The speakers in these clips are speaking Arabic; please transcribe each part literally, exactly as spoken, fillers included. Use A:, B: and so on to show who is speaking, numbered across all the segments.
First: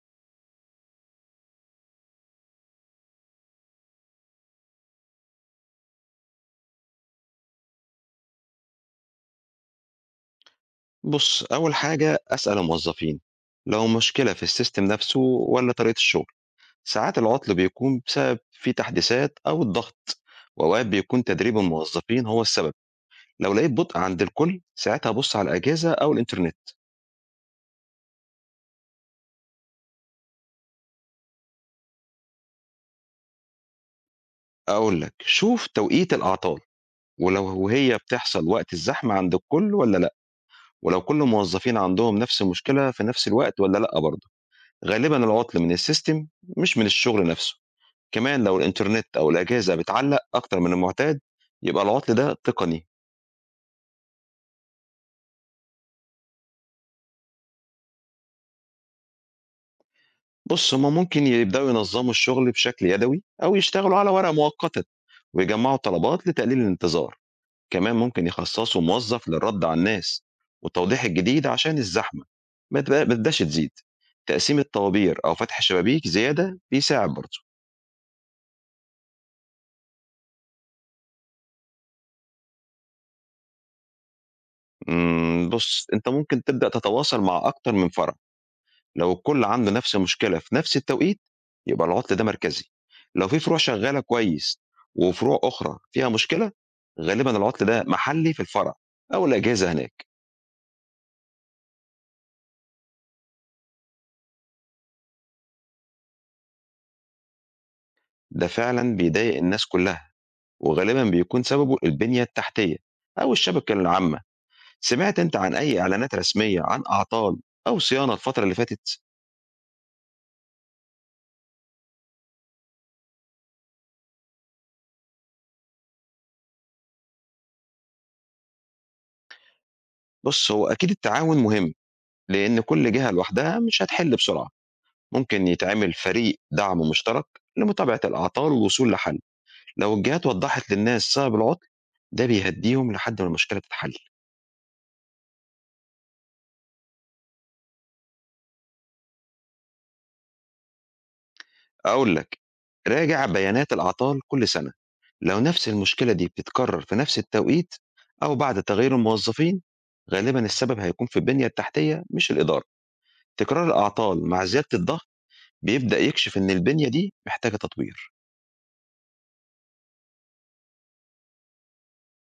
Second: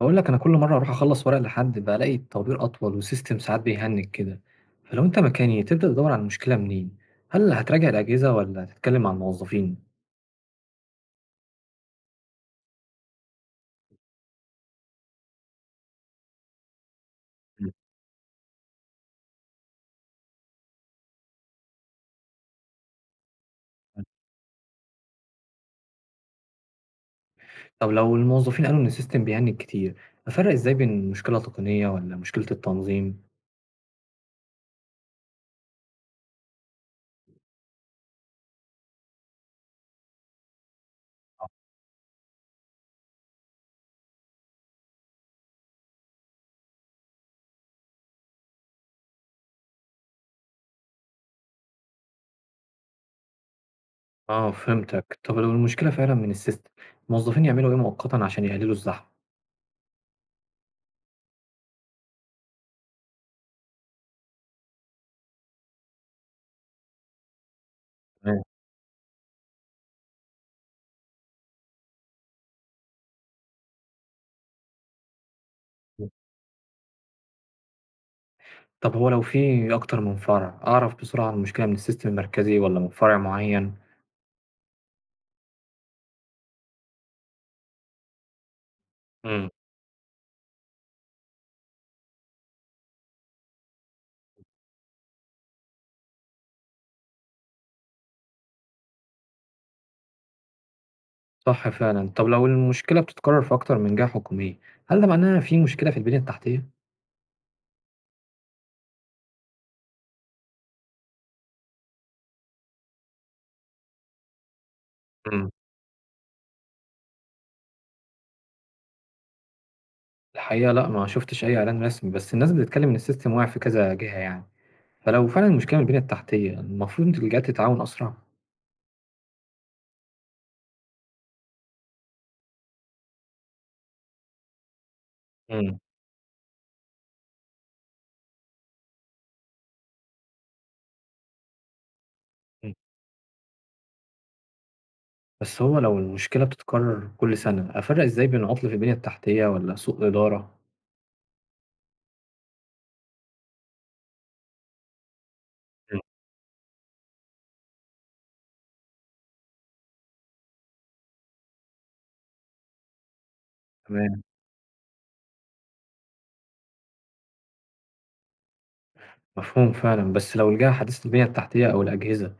A: أقول لك أنا كل مرة أروح أخلّص ورق لحد بالاقي الطوابير أطول وسيستم ساعات بيهنج كده، فلو أنت مكاني تبدأ تدوّر على المشكلة منين؟ هل هتراجع الأجهزة والّا هتتكلم مع الموظفين؟
B: بص، أول حاجة أسأل الموظفين، لو مشكلة في السيستم نفسه ولا طريقة الشغل. ساعات العطل
A: إمم.
B: بيكون بسبب في تحديثات أو الضغط، وأوقات بيكون تدريب الموظفين هو السبب. لو لقيت بطء عند الكل، ساعتها بص على الأجهزة أو الإنترنت.
A: طب لو الموظفين قالوا إن السيستم بيهنج كتير، أفرّق إزاي بين مشكلة تقنية والّا مشكلة التنظيم؟
B: أقول لك، شوف توقيت الأعطال، ولو هي بتحصل وقت الزحمة عند الكل ولا لأ، ولو كل الموظفين عندهم نفس المشكلة في نفس الوقت ولا لأ برضه. غالبا العطل من السيستم، مش من الشغل نفسه. كمان لو الإنترنت أو الأجهزة بتعلق أكتر من المعتاد، يبقى العطل ده تقني.
A: آه فهمتك، طب لو المشكلة فعلًا من السيستم، الموظفين يعملوا إيه مؤقتًا عشان يقللوا الزحمة؟
B: بص، هما ممكن يبدأوا ينظموا الشغل بشكل يدوي أو يشتغلوا على ورقة مؤقتة، ويجمعوا طلبات لتقليل الانتظار. كمان ممكن
A: تمام.
B: يخصصوا موظف للرد على الناس والتوضيح الجديد عشان الزحمة ما تبقى- ما تبداش تزيد. تقسيم الطوابير أو فتح شبابيك
A: إمم.
B: زيادة بيساعد برضه.
A: طب هو لو في أكتر من فرع، أعرف بسرعة المشكلة من السيستم المركزي والّا من فرع معين؟
B: أمم، بص أنت ممكن تبدأ تتواصل مع أكتر من فرع. لو الكل
A: إمم.
B: عنده نفس المشكلة في نفس التوقيت، يبقى العُطل ده مركزي. لو في فروع شغّالة كويس وفروع أخرى فيها مشكلة، غالبًا العُطل ده محلّي في الفرع أو الأجهزة هناك.
A: صح فعلا. طب لو المشكلة بتتكرر في أكتر من جهة حكومية هل ده معناه في مشكلة في البنية التحتية؟
B: ده فعلًا بيضايق الناس كلّها، وغالبًا بيكون سببه البنية التحتية أو الشبكة العامة. سمعت أنت
A: مم.
B: عن أي إعلانات رسمية عن أعطال أو صيانة الفترة اللي فاتت؟
A: الحقيقة لا، ما شفتش أي إعلان رسمي، بس الناس بتتكلم إن السيستم واقع في كذا جهة يعني، فلو فعلا المشكلة من البنية التحتية المفروض إن الجهات تتعاون أسرع.
B: بُص، هو أكيد التعاون مهم، لإن كل جهة لوحدها مش هتحِل بسرعة. ممكن
A: مم.
B: يتعمل فريق دعم مشترك لمتابعة الأعطال والوصول لحل. لو الجهات وضّحت للناس سبب العطل، ده
A: مم.
B: بيهدّيهم لحد ما المشكلة تتحل.
A: بس هو لو المشكلة بتتكرر كل سنة أفرق إزاي بين عطل في البنية التحتية ولا سوء إدارة؟
B: أقول لك، راجع بيانات الأعطال كل سنة، لو نفس
A: مم.
B: المشكلة دي بتتكرر في نفس التوقيت أو بعد تغيير الموظفين، غالبًا السبب هيكون في البنية التحتية مش الإدارة. تكرار
A: تمام.
B: الأعطال مع زيادة الضغط بيبدأ يكشف إن البنية دي محتاجة تطوير.
A: مفهوم فعلا، بس لو الجهة حديثة البنية التحتية أو الأجهزة، إيه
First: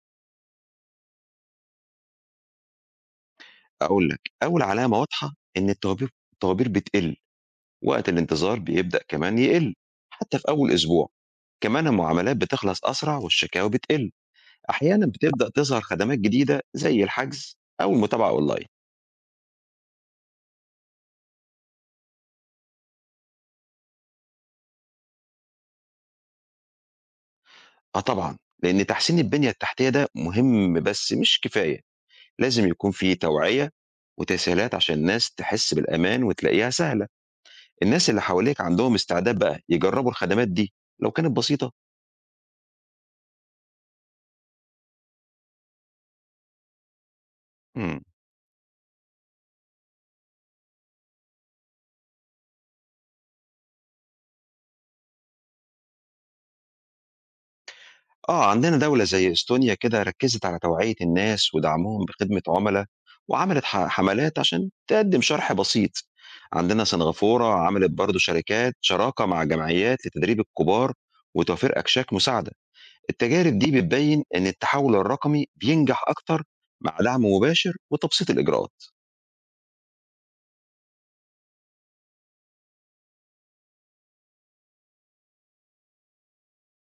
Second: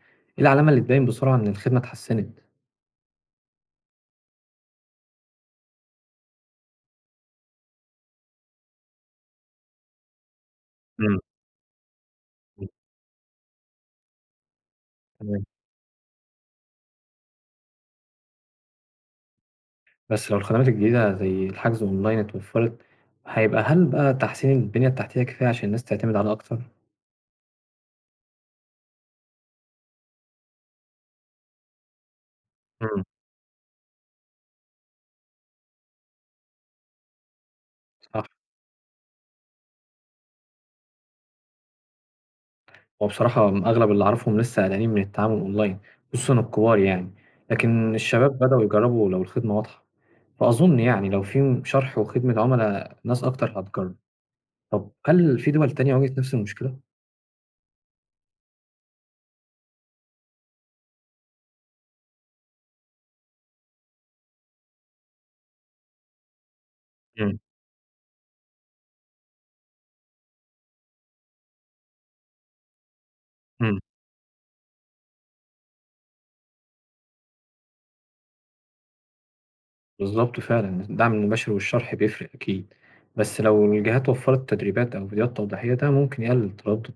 A: العلامة اللي تبين بسرعة إن الخدمة اتحسنت؟
B: أقول لك، أول علامة واضحة إن الطوابير الطوابير بتقِل، وقت الانتظار بيبدأ كمان يقِل حتى في أول أسبوع.
A: مم.
B: كمان المعاملات
A: مم.
B: بتخلص أسرع والشكاوى بتقِل. أحيانًا
A: تمام.
B: بتبدأ تظهر خدمات جديدة زي الحجز أو المتابعة أونلاين.
A: بس لو الخدمات الجديدة زي الحجز أونلاين اتوفرت هيبقى، هل بقى تحسين البنية التحتية كفاية عشان الناس تعتمد عليها أكتر؟
B: آه طبعًا، لأن تحسين البنية التحتية ده مهم بس مش كفاية. لازم يكون
A: مم.
B: في توعية وتسهيلات عشان الناس تحس بالأمان وتلاقيها سهلة. الناس اللي
A: صح.
B: حواليك عندهم استعداد بقى يجربوا الخدمات دي لو كانت بسيطة؟
A: وبصراحة أغلب اللي أعرفهم لسه قلقانين من التعامل أونلاين، خصوصا الكبار يعني، لكن
B: إمم.
A: الشباب بدأوا يجربوا لو الخدمة واضحة. فأظن يعني لو في شرح وخدمة عملاء ناس أكتر هتجرب. طب هل في دول تانية واجهت نفس المشكلة؟
B: آه، عندنا دولة زي إستونيا كده ركّزت على توعية الناس ودعمهم بخدمة عُملا، وعملت ح حملات عشان تقدّم شرح بسيط. عندنا
A: مم.
B: سنغافورة عملت برضه شركات شراكة مع جمعيات لتدريب الكبار وتوفير أكشاك مساعدة. التجارب
A: مم.
B: دي بتبيّن إن التحول الرقمي بينجح أكتر مع دعم مباشر وتبسيط الإجراءات.
A: بالظبط فعلا، الدعم المباشر والشرح بيفرق أكيد. بس لو الجهات وفرت تدريبات أو فيديوهات توضيحية ده ممكن يقلل التردد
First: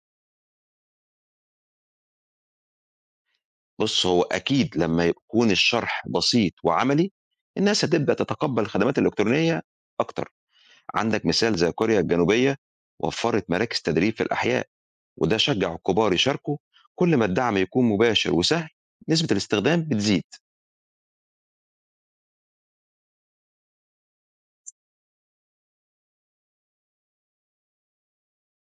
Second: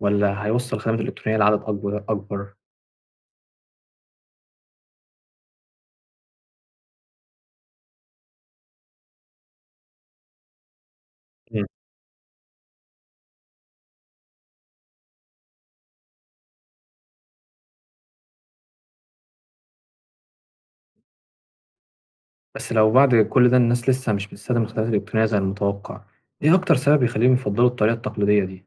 A: والّا هيوصّل الخدمات الإلكترونية لعدد أكبر أكبر؟
B: بُص، هو أكيد لمّا يكون الشرح بسيط وعملي، الناس هتبدأ تتقبّل الخدمات الإلكترونية أكتر. عندك مثال
A: إمم.
B: زي كوريا الجنوبية وفرت مراكز تدريب في الأحياء، وده شجع الكبار يشاركوا. كل ما الدعم يكون مباشر وسهل، نسبة الاستخدام بتزيد.
A: بس لو بعد كل ده الناس لسه مش بتستخدم الخدمات الإلكترونية زي المتوقّع، إيه أكتر سبب يخلّيهم يفضّلوا الطريقة التقليدية دي؟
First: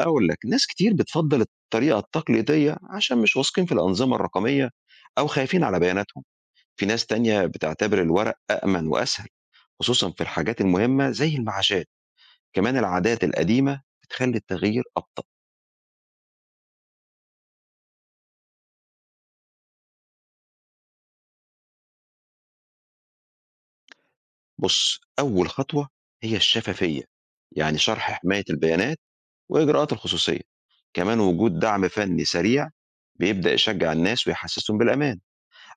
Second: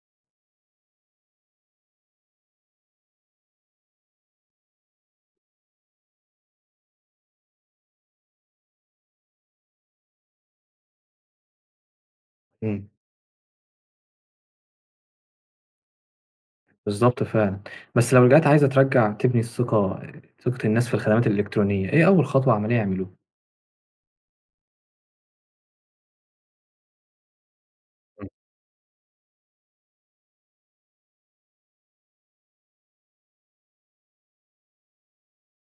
B: أقول لك، ناس كتير بتفضل الطريقة التقليدية عشان مش واثقين في الأنظمة الرقمية أو خايفين على بياناتهم. في ناس تانية بتعتبر الورق أأمن وأسهل، خصوصا في الحاجات المهمة زي المعاشات. كمان
A: إمم.
B: العادات القديمة بتخلي التغيير أبطأ.
A: بالضبط فعلًا. بس لو الجهات عايزة ترجّع تبني الثقة، ثقة الناس في الخدمات الإلكترونية، إيه أول خطوة عملية يعملوها؟
B: بص، أول خطوة هي الشفافية، يعني شرح
A: إمم،
B: حماية البيانات وإجراءات الخصوصية. كمان وجود دعم فني سريع بيبدأ يشجع الناس ويحسسهم بالأمان.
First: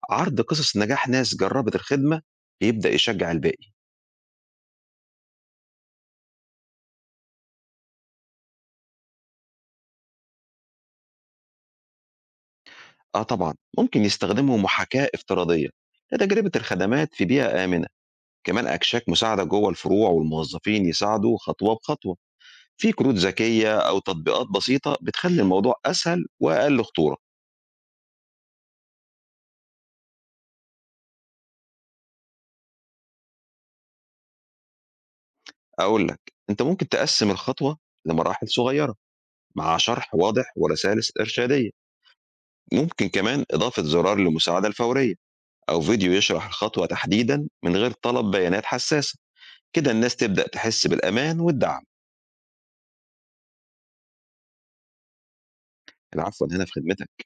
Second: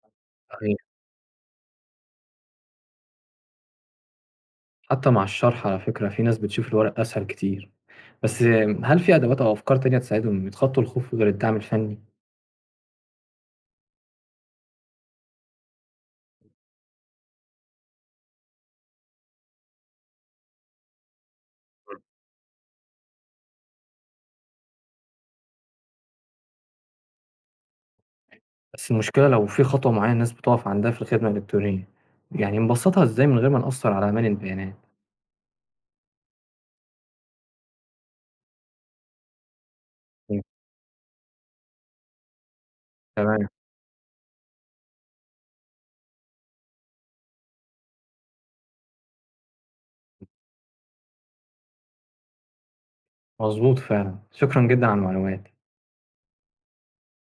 B: عرض قصص
A: صحيح.
B: نجاح ناس جربت الخدمة بيبدأ يشجع الباقي.
A: حتى مع الشرح على فكرة في ناس بتشوف الورق أسهل كتير، بس هل في أدوات أو أفكار تانية تساعدهم يتخطّوا الخوف غير الدعم الفني؟
B: آه طبعا ممكن يستخدموا محاكاة افتراضية لتجربة الخدمات في بيئة آمنة. كمان أكشاك مساعدة جوه الفروع، والموظفين يساعدوا خطوة بخطوة. في كروت ذكية أو تطبيقات بسيطة بتخلي الموضوع أسهل وأقل خطورة.
A: بس المشكلة لو في خطوة معينة الناس بتقف عندها في الخدمة الإلكترونية، يعني نبسطها إزاي من غير ما نأثر على أمان البيانات؟
B: أقول لك، أنت ممكن تقسم الخطوة لمراحل صغيرة مع شرح
A: مم.
B: واضح ورسائل إرشادية. ممكن كمان
A: تمام،
B: إضافة زرار للمساعدة الفورية أو فيديو يشرح الخطوة تحديدًا من غير طلب بيانات حساسة، كده الناس تبدأ تحس بالأمان والدعم.
A: مظبوط فعلا، شكرًا جدًا على المعلومات.
B: العفو، أنا هنا في خدمتك.